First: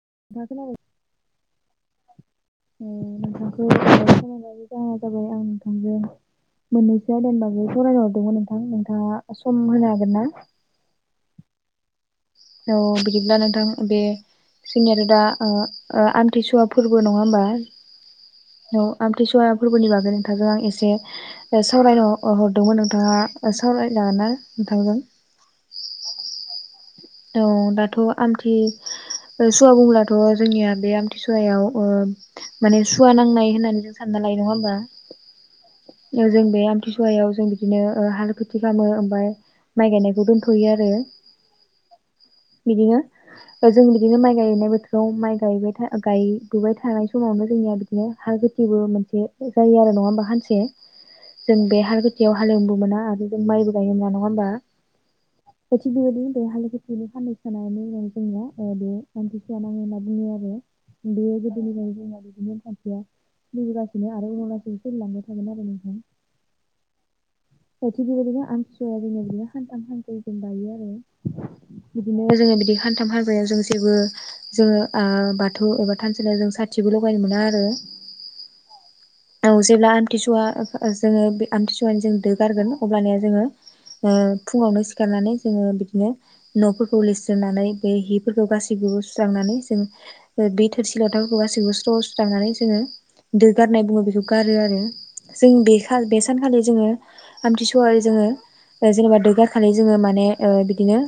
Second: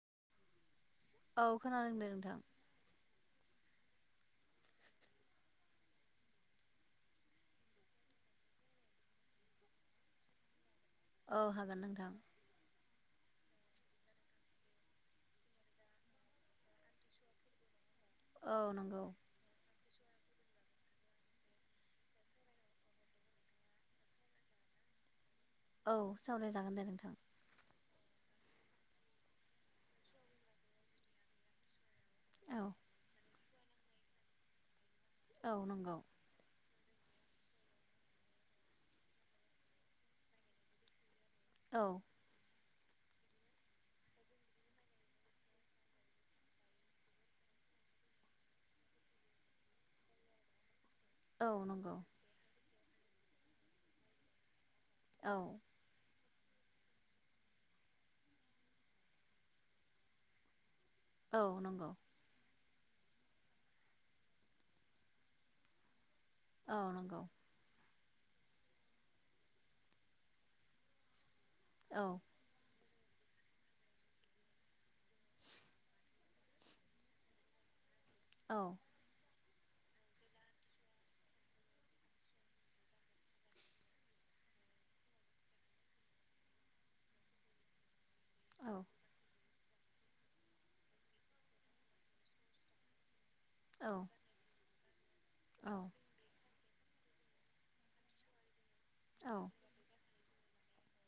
[unintelligible] औ खोनादों दे नोंथां। [unintelligible] मोननैसो आयदानि बागै सावरायनो हरदोंमोन नोंथां, नोंथाङा सम होनो हागोन ना? औ हागोन नोंथां। औ बिदिब्ला नोंथां बे जोंनि आरो दा आमथिसुवा फोरबो नङा होमबा औ नंगौ आमथि बुया फोरबोनि बागै आरो नोंथांजों आं एसे सावरायनो हरदोंमोन नोंथाङा सावरायलाा नोंथांजों औ सावराय जागोन दे नोंथां औ दाथ' आमथि सुवा बुंब्लाथ' जोंनिया बे आमथिंसुवायाव ओ औ माने सुवा नांनाय होननानै जों साननानै [inaudible] नङा होनबा औ नंगौ ओ जों बे आमथि सुया सुवायाव जों बिदिनो हालु खेथि खालामो ओमफ्राय माइ गायनायखौ दोनथ'यो आरो औ बिदिनो जों बिदिनो माइ गायनाय बोथोराव माइ गायबायथा गायबोबाय थानाय समावनो जोंनिया बिदिनो हा खथिबो मोनसे जायो आरो नङा होमबा हानसे औ जों बे नंगौ हाल गोथियाव हालेवनोबो मोना आरो जों माइबो गायनो मोना नङा होमबा औ फ बेबायदिनो बे हाल [unintelligible] बेनो फाननैसोनानै जोंनिना बे आमथिंसोवा नाङो होनना बुङो आरो बे औ गोदोनि [unintelligible] नंगौ दगासिनो आरो अनब्लासिनो सोलिलांबाय थागोन [unintelligible] आरो नोंथां अ नंगौ द थिग बेबायदिनो आमथििसुवाया जोंना बिदिनो हान्थाम हान्थै जों बायो आरो [unintelligible] औ बिदिनो जोङो बिदि [unintelligible] सानथाम हाबायाव जों जेबो जोङो ओ बाथौ एबा थानसालियाव जों साथिबो लगायनो मोना आरो अ' औ जेब्ला आमथिसुवा जोङो बे आमथिसुवानि जों दो गारगोन अबानया जोङो ओ फुङावनो सिखारनानै जोङो बिदिनो न'फोरखौ लिरस्रोननानै बे हिफोरखौ गासैखौबो सुस्रांनानै जों बे थोरसि लथाव गासिखौबो स्रव सुस्रानानै जोङो दो गारनाय औ बुङो बेखौ गारो आरो जों बे औ बे सानखालि जोङो आमथिंसुवाय जोङो जेनेबा दो औ गारखलि जोङो माने बिदिनो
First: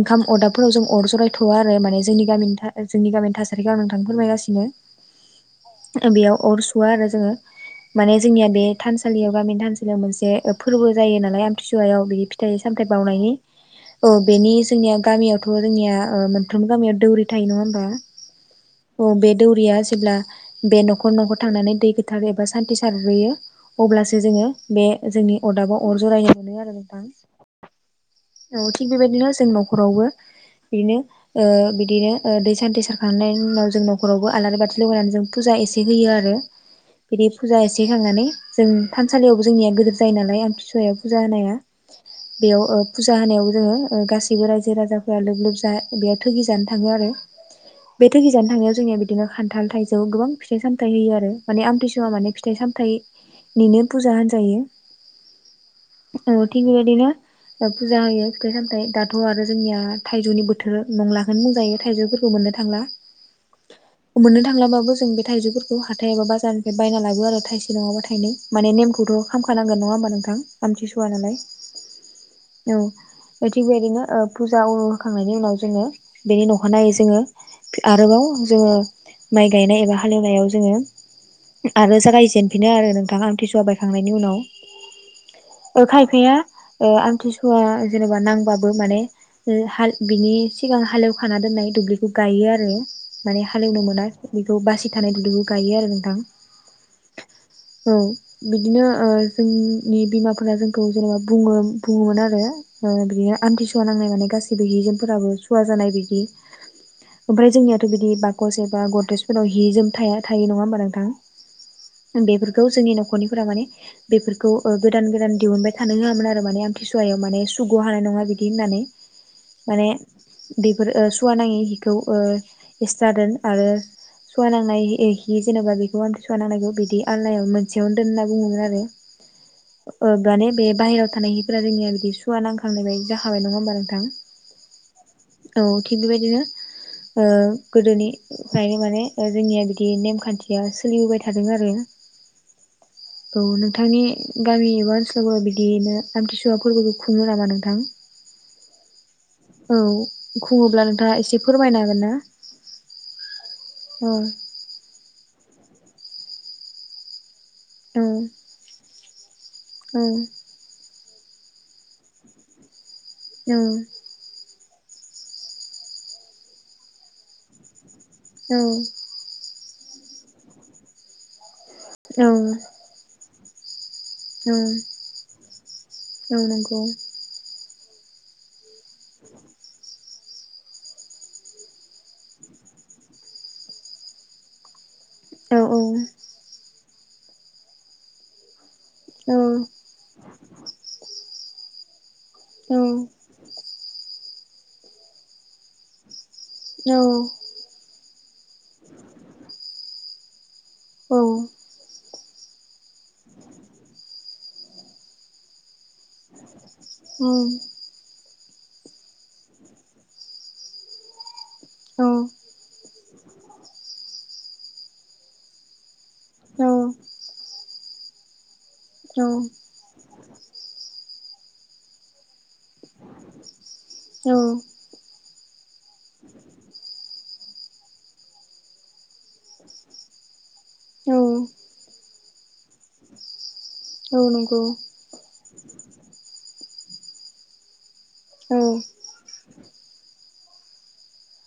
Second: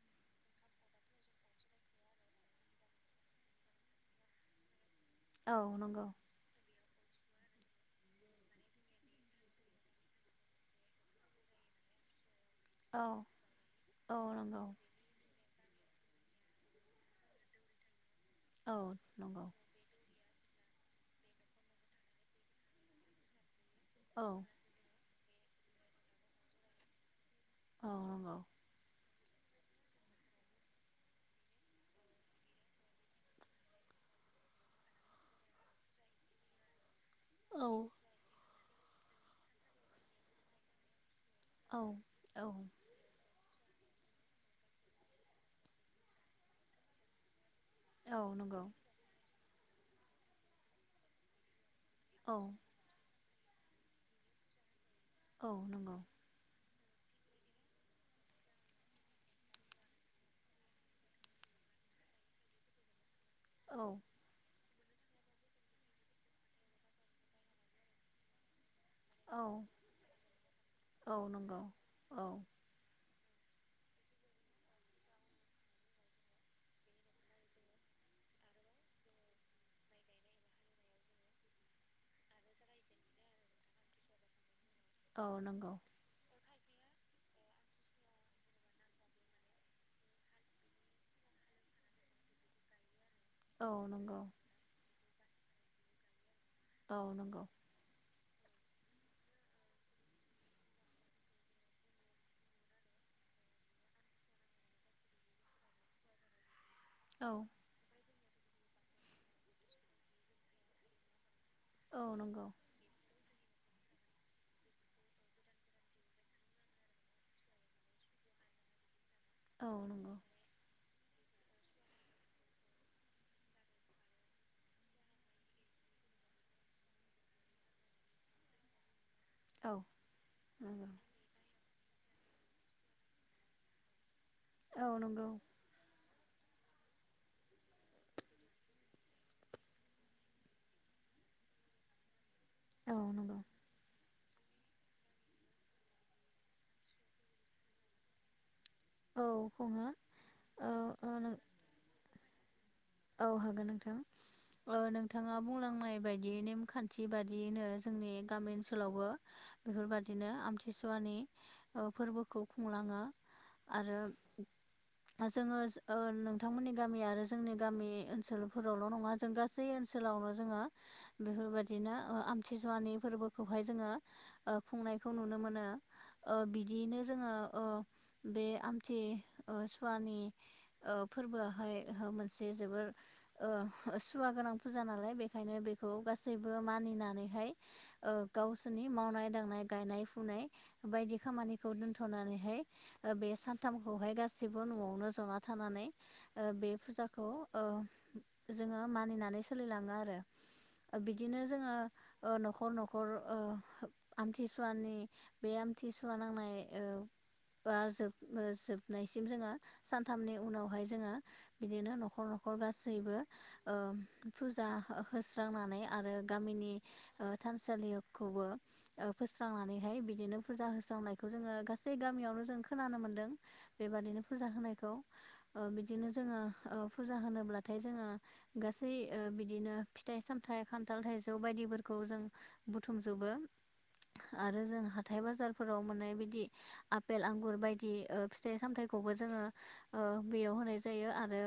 ओंखाम अरदाबफोराव जों अर जरायथ'वा आरो माने जोंनि गामिनि जोंनि गामिनि थासारिखौ आं नोंथांनो फोरमायगासिनो। औ नंगौ बेयाव अर सुवा आरो जोङो माने जोंनिया बे थानसालियाव गामिनि थानसालियाव मोनसे फोरबो जायो नालाय आमथिंसुवायाव फिथाइ सामथाय औ बावनायनि औ बेनि जोंनिया गामियावथ' जोंनिया मोनफ्रोमबो गामियाव दौरि थायो नङा होमबा औ अ बे नंगौ दौरिया जेब्ला बे न'खर न'खर थांनानै दै गोथार एबा सान्थि सारग्रोयो अब्लासो औ जोङो बे जोंनि अदाबाव अर जरायनो मोनो आरो नों नोंथां औ नंगौ औ थिग बेबायदिनो जों न'खरावबो बेनो ओ बिदिनो ओ दै सान्थि सारखांनायनि उनाव जों न'खरावबो आलारि बाथि लगायनानै जों फुजा दा एसे होयो आरो- [inaudible] बिदि फुजा औ एसे खांनानै जों थानसालियावबो जोंनिया गिदोर जायो नालाय आमथिंसुवाया जानाया औ बेयाव ओ- फुजा होनायाव जोङो गासै रायजो राजाफोरा लोब लोब बेयाव थगि जानो थाङो आरो बे थो गिजानो नंगौ थांनायाव जोंनिया बिदिनो खान्थाल थाइजौ गोबां फिथाइ सामथथाय होयो आरो माने आमथिं जा औ माने नंगौ औ फिथाइ सामथायाइनिबो बुरजा होनजायो औ नंगौ [unintelligible] बे बायदिनो फुजा होयो फिथाइ सामथायाइ दाथ' आरो जोंनिया थायजौनि बोथोर नंलाखोनो बुंजायो थायजौफोरखौ मोन औ मोननो थांलाबाबो जों बे थाइजौफोखौ हाथाइ ऐसा बारनिफ्राय बाय लाङो आरो थाइसे नङाबा थाइनै बिदिथ' खालामखानांगोन नंगौ नङा होनबा नोंथां आमथिसुवा औ नालाय नंगौ औ औ थिग बेबायदिनो फुजा उनु होखांनायनि उनाव जोङो बेनि अखानायै जोङो आरोबाव जोङो माइ गायनाय एबा हालेवनायाव जोङो आरो जागायजेनफिनो आरो नोंथांङा आमथिसुवा बायखांनाइनि उनाव नंगौ खायफाया ओ आमथिस हुवा जेनेबा नांबाबो माने बिनि सिगां हालेवखाना दोननाय दुब्लिखौ गायो। आरो माने हालेवनो मोना बेखौ बासि थानाय खौबो गायो आरो नोंथां। औ नंगौ औ बिदिनो ओ जोंनि बिमाफोरा जोंखौ जेनेबा बुङो बुङोमोन आरो आरो बिदिनो आमथिसुवा नांनाय माने गासिबो हिजोनफोराबो सुवा जानाय बिदि औ ओमफ्राय जोंनियाथ' बिदि बाकस एबा गदरेजफोराव हि जोम थाया थायो नङा होमबा नोंथां? औ नंगौ बेफोरखौ जोंनि न'खरनि फोरा माने बेफोरखौ गोदान गोदान दिहुनबाय थानो होयामोन आरो माने आमथिसुवा सुवायाव माने सुग' हानाय नङा बिदि होननानै औ माने नंगौ बेफोर सुवा नाङै हिखौ ओ एस्ट्रा दोन आरो सुवा नांनाय हि जेनेबा बेखौ आमथि सुवा नांनायखौ बिदि आलनायाव मोनसेयावनो दोन होनना बुङोमोन आरो। औ अ माने बे नंगौ बाहेराव थानाय हि जोंनिया बिदि सुवा नांखांलांनाय बायदि जाखाबाय नङा होमबा नोंथां औ नंगौ औ थिग बेबायदिनो [inaudible] ओ गोदोनिफ्राय माने जोंनिया बिदि नेमखान्थिया सोलिबोबाय थादों आरो। [inaudible] नंगौ औ नोंथांनि गामि एबा ओनसोलफोराव बिदियैनो आमथिसुवा फोरबोखौ खुङो नामा नोंथां? औ औ खुङो औ खुङोब्ला नोंथाङा एसे फोरमायनो हागोन ना? अ हागोन नोंथां औ ओ नोंथाङा बुंलांनाय बादियै नेम खान्थि बायद दियैनो औ जोंनि गामि ओनसोलावबो औ बेफोरबायादिनो आमथिसुवानि फोरबोखौ खुंलाङो आरो जोङो ओ नोंथांमोननि गामि आरो जोंनि गामि ओनसोलफोरावल' नङा जों गासै ओनसोलावनो जोङो बेफोरबाय दिनो औ आमथिसुवानि फोरबोखौहाय जोङो ओ खुंनायखौ नुनो मोनो ओ औ नंगौ बिदियैनो जोङो ओ बे आमथि ओ सुवानि ओ फोरबोआहाय मोनसे जोबोर ओ सुवा गोनां फुजा नालाय औ बेनिखायनो बेखौ गासैबो मानि नानैहाय ओ गावसोरनि मावनाय औ दांनाय गायनाय फुनाय बायदि खामानिखौ दोनथनानैहाय औ बे सानथामखौहाय गासै सैबो न'आवनो जमा थानानै ओ बे फुजाखौ औ जोङो मानिनानै सोलिलाङो आरो बिदिनो जोङो ओ न'खर न'खर ओ आमथिसुवानि बे आम थिसुवा नांनाय बा जोब जोबनायसिम जोङो सानथामनि उनावहाय जोङो बिदि न'खर न'खर गासैबो ओ फुजा होस्रांनानै आरो औ गामिनि औ थानसालिखौबो औ फोस्रांनानैहाय बिदिनो फुजा होस्रांनायखौ जोङो गासै गामियावनो जों खोनानो मोनदों बेबादिनो औ फुजा होनायखौ बिदिनो जोङो ओ फुजा होनोब्लाथाय जोङो गासै ओ बिदिनो फिथाइ सामथाय खान्थाल औ थाइजौ बायदिफोरखौ जों बुथुमजोबो औ आरो नंगौ जों हाथाइ बाजारफोराव मोननाय बिदि आफेल आंगुर बायदि फिथाइ औ सामथायखौबो जोङो ओ बेयाव होनाय जायो आरो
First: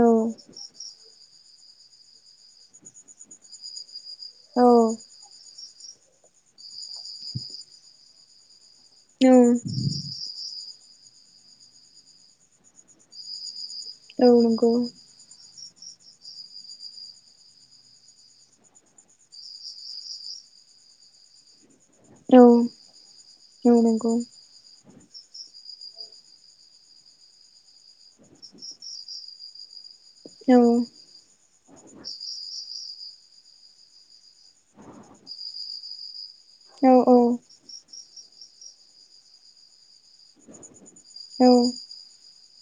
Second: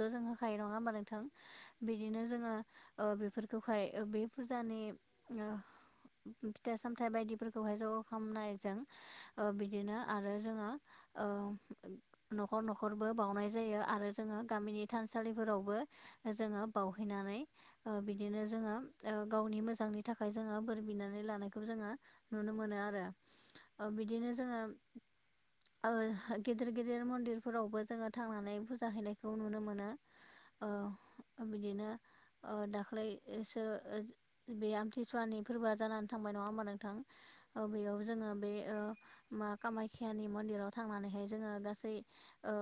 औ जों होखायो नङा होमबा नोंथां? बिदिनो जोङो ओ बेफोरखौहाय बे औ फुजानि फिथाइ सामथाइ बायदिफोरखौहाय ज' खालामनायजों औ ओ बिदिनो आरो जोङो ओ न'खर न'खरबो बावनाय जायो आरो औ जोङो नंगौ गामिनि थानसालिफोरावबो जोङो बावहैनानै ओ बिदिनो जोङो ओ गावनि मोजांनि थाखाय जोङो बोरै बिनानै लानायखौ जोङो औ नुनो मोनो आरो औ नंगौ बिदिनो जोङो ओ गिदिर गिदिर मन्दिरफोरावबो जोङो थांनानै फुजा हैनाय औ बिदिनो दाखाै ओमफ्रायसो बे आमथिसुवानि फोरबोआ जानानै थांबाय नङा होनबा औ नंगौ औ नोंथां बेयाव जोंङो बे ओ मा मन्दिराव थांनानैहाय जोङो गासै ओ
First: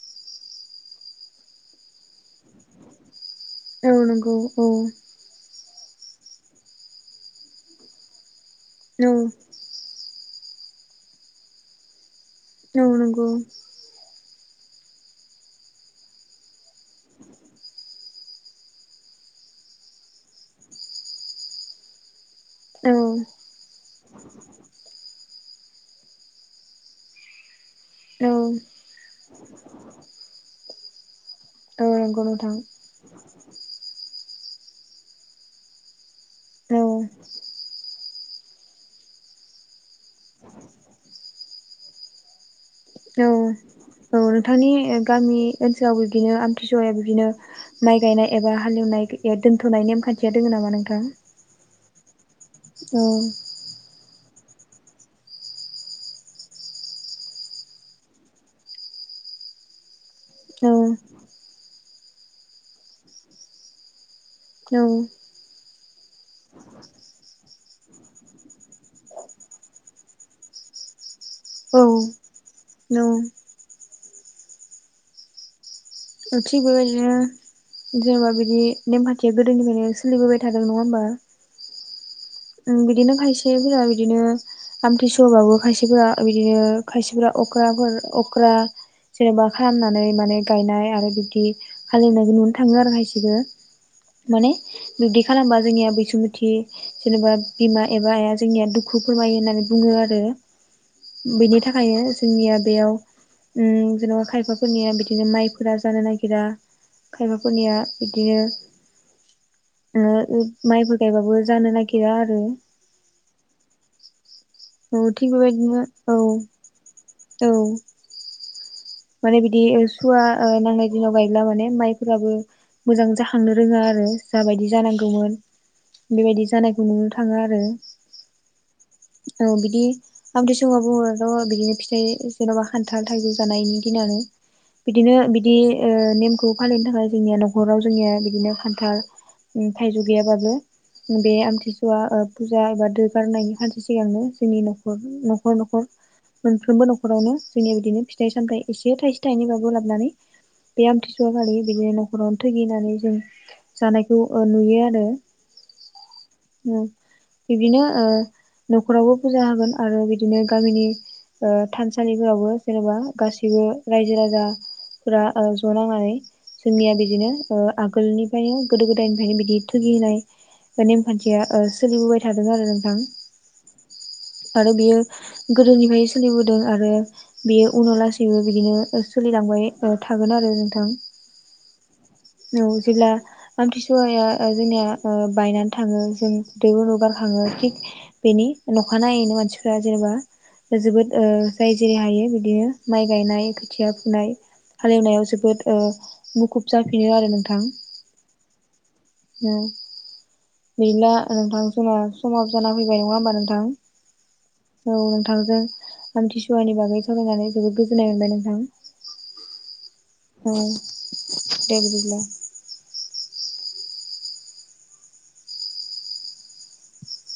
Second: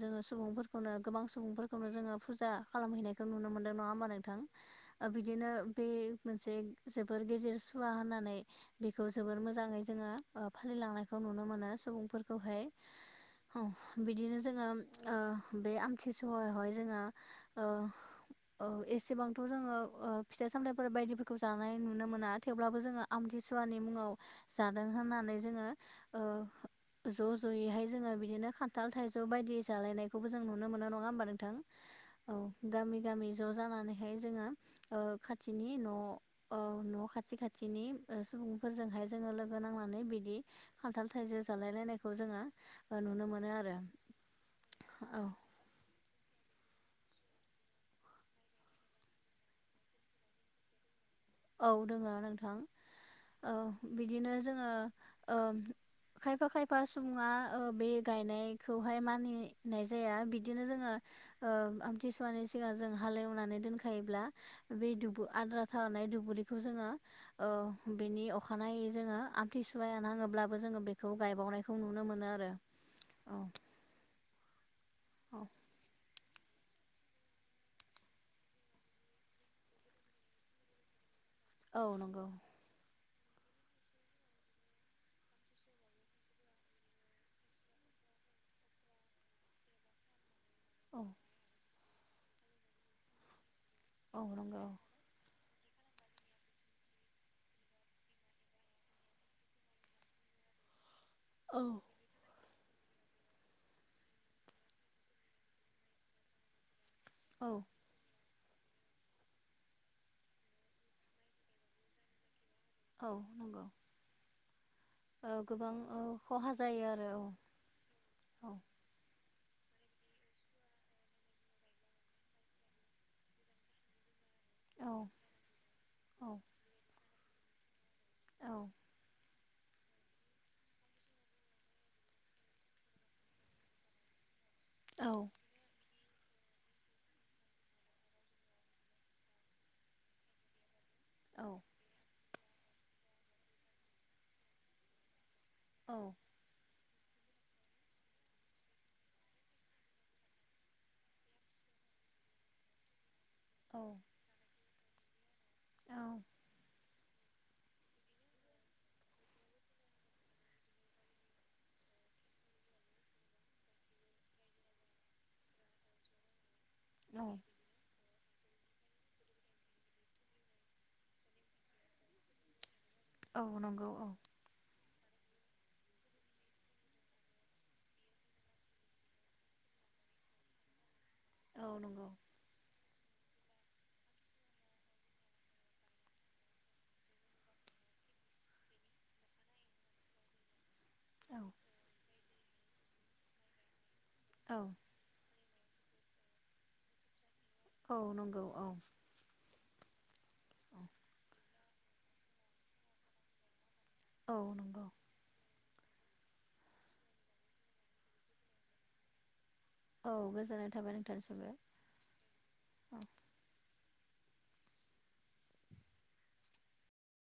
जोङो सुबुंफोरखौनो गोबां सुबुंफोरखौनो जोङो फुजा खालामहैनाय खौ नुनो मोन्दों नङा औ होमा नंगौ नोंथां औ बिदिनो बे मोनसे जोबोर गेजेर सुवा होननानै बेखौ जोबोर मोजाङै जोङो फालिलांनायखौ नुनो मोनो सुबुंफोरखौहाय बिदिनो जोङो बे आमथि सुवा आवहाय जोङो ओ औ एसेबांथ' जोङो फिथाइ सामथायफोर बायदिफोरखौ जानाय नुनो मोना। थेवब्लाबो जोङो आमथिसुवानि मुङाव जादों होननानै जोङो ज जयै औ हाय खान्थाल थाइजौ बायदि जालायनायखौबो जों नुनो मोनो नङा होनबा औ नंगौ औ नोंथां गामि गामि ज' जानानैहाय जोङो खाथिनि न' औ न' खाथि खाथिनि सुबुंफोरजोंहाय जोङो लोगो नांना नानै बिदि खान्थाल थाइजौ जालाय लायनायखौ जोङो नुनो औ मोनो आरो। औ नोंथांनि औ गामि ओनसोलाव बिदिनो आमथिसुवाया बिदिनो माइ गायनाय एबा हालेवनाय दोनथ'नाय नेमखान्थिया दङ नामा नोंथां? औ दोङ नोंथां औ औ बिदिनो जोङो। खायफा खायफा सुबुङा बे गायनायखौहाय मानिनाय जाया बिदिनो औ जोङो आमथिसुवानि सिगां जों हालेवनानै दोनखायोब्ला बे दुबु आद्रा थानाय दुब बेखौ जोङो बेनि अखानायै जों आमथि सुवाया नाङोब्लाबो जोंओ बे खौ गायबावनायखौ औ नुनो मोनो आरो औ। औ [unintelligible] जेनेबा बिदि नेमखान्थिया गोदोनिफ्रायनो सोलिबोबाय थादों नङा होमबा? औ नंगौ। ओं बिदिनो खायसेफोरा बिदिनो आमथिसुवाबाबो खायसेफोरा बिदिनो खायसेफोरा अख्राफोर अख्रा जेनेबा खालामनानै माने गायनाय औ आरो बिदि हालेवनायखौ नुनो थाङो आरो खायसेखौ। औ माने नंगौ बिब्दि खालामबा जोंनिया बैसुमिथि जेनेबा बिमा एबा आइआ जोंनिया दुखु फोरमायो होननानै बुङो आरो। बेनि औ थाखायनो जोंनिया बेयाव जेन'बा खायफाफोरनिया बिदिनो माइफोरा जानो नागिरा। औ खायबाफोरनिया बिदिनो माइफोर गायबाबो जानो नागिर गिरा आरो। औ नंगौ औ थिग ओ गोबां बेबायदिमोन ओ खहा जायो आरो औ औ औ माने बिदि सुवा नांनाय दिनाव गायब्ला माने माइफोराबो मोजां जाखांनो रोङा आरो। जाबायदि औ जानांगौमोन औ बेबायदि जानायखौ नुनो थाङो आरो। औ। औ बिदि आमथिसुवा बुङो बिदिनो फिथाइ जेन'बा खान्थाल थाइजौ जानायनि बिदिनो बिदि ओ नेमखौ फालिनो थाखाय जोंनिया न'खराव जोंनिया बिदिनो खान्थाल थाइजौ गैयाबाबो। बे औ औ आमथिसुवा ओ फुजा एबा दोगारनायनि खान्थि सिगांनो जोंनि न'खर न'खर न'खर औ मोनफ्रोमबो न'खरावनो जोंनिया बिदिनो फिथाइ सामथाय एसे थाइसे थाइनैबाबो लाबनानै बे आमथिसुवा खालि बिदिनो न'खरावनो थैगिनानै जों औ जानायखौ ओ नुयो आरो‌। औ। ओम इदिनो ओ न'खरावबो फुजा होगोन आरो बिदिनो गामिनि ओ थानसालिफोरावबो जेनेबा गासै [unintelligible] रायजो राजाफोरा ओ ज' नांनानै जोंनिया बिदिनो ओ आगोलनि फायनो गोदो गोदायनिफ्रायनो बिदि थुगि होनाय नेमखान्थिया ओ सोलिबोबाय थादों आरो। नोंथां औ नंगौ औ। आरो बियो गोदोनिफ्राय सोलिबोदों आरो बेयो उनाव लासि उम बिदिनो ओ सोलिलांबाय ओ थागोन आरो नोंथां। [inaudible] औ जेब्ला आमथिसुवाया ओ जोंनिया ओ बायनानै थाङो जों दैबो लगाखाङो थिक बेनि नखानायैनो मानसिफोरा जेनेबा जोबोद ओ औ जाय जेरै हायो बिदिनो माइ गायनाय खोथिया फुनाय हालेवनायाव जोबोद ओ मुखुब जाफिनो आरो नों औ नंगौ औ। औ गैला नोंथां जोंना समाबो जाना फैबाय नङा होमबा नोंथां? औ नंगौ औ नोंथांजों आमथिसुवानि बागै सावरायनानै जोबोद गोजोननाय मोनबाय नोंथां। औ गोजोननाय थाबाय नोंथांनिसिमबो दे बिदिब्ला औ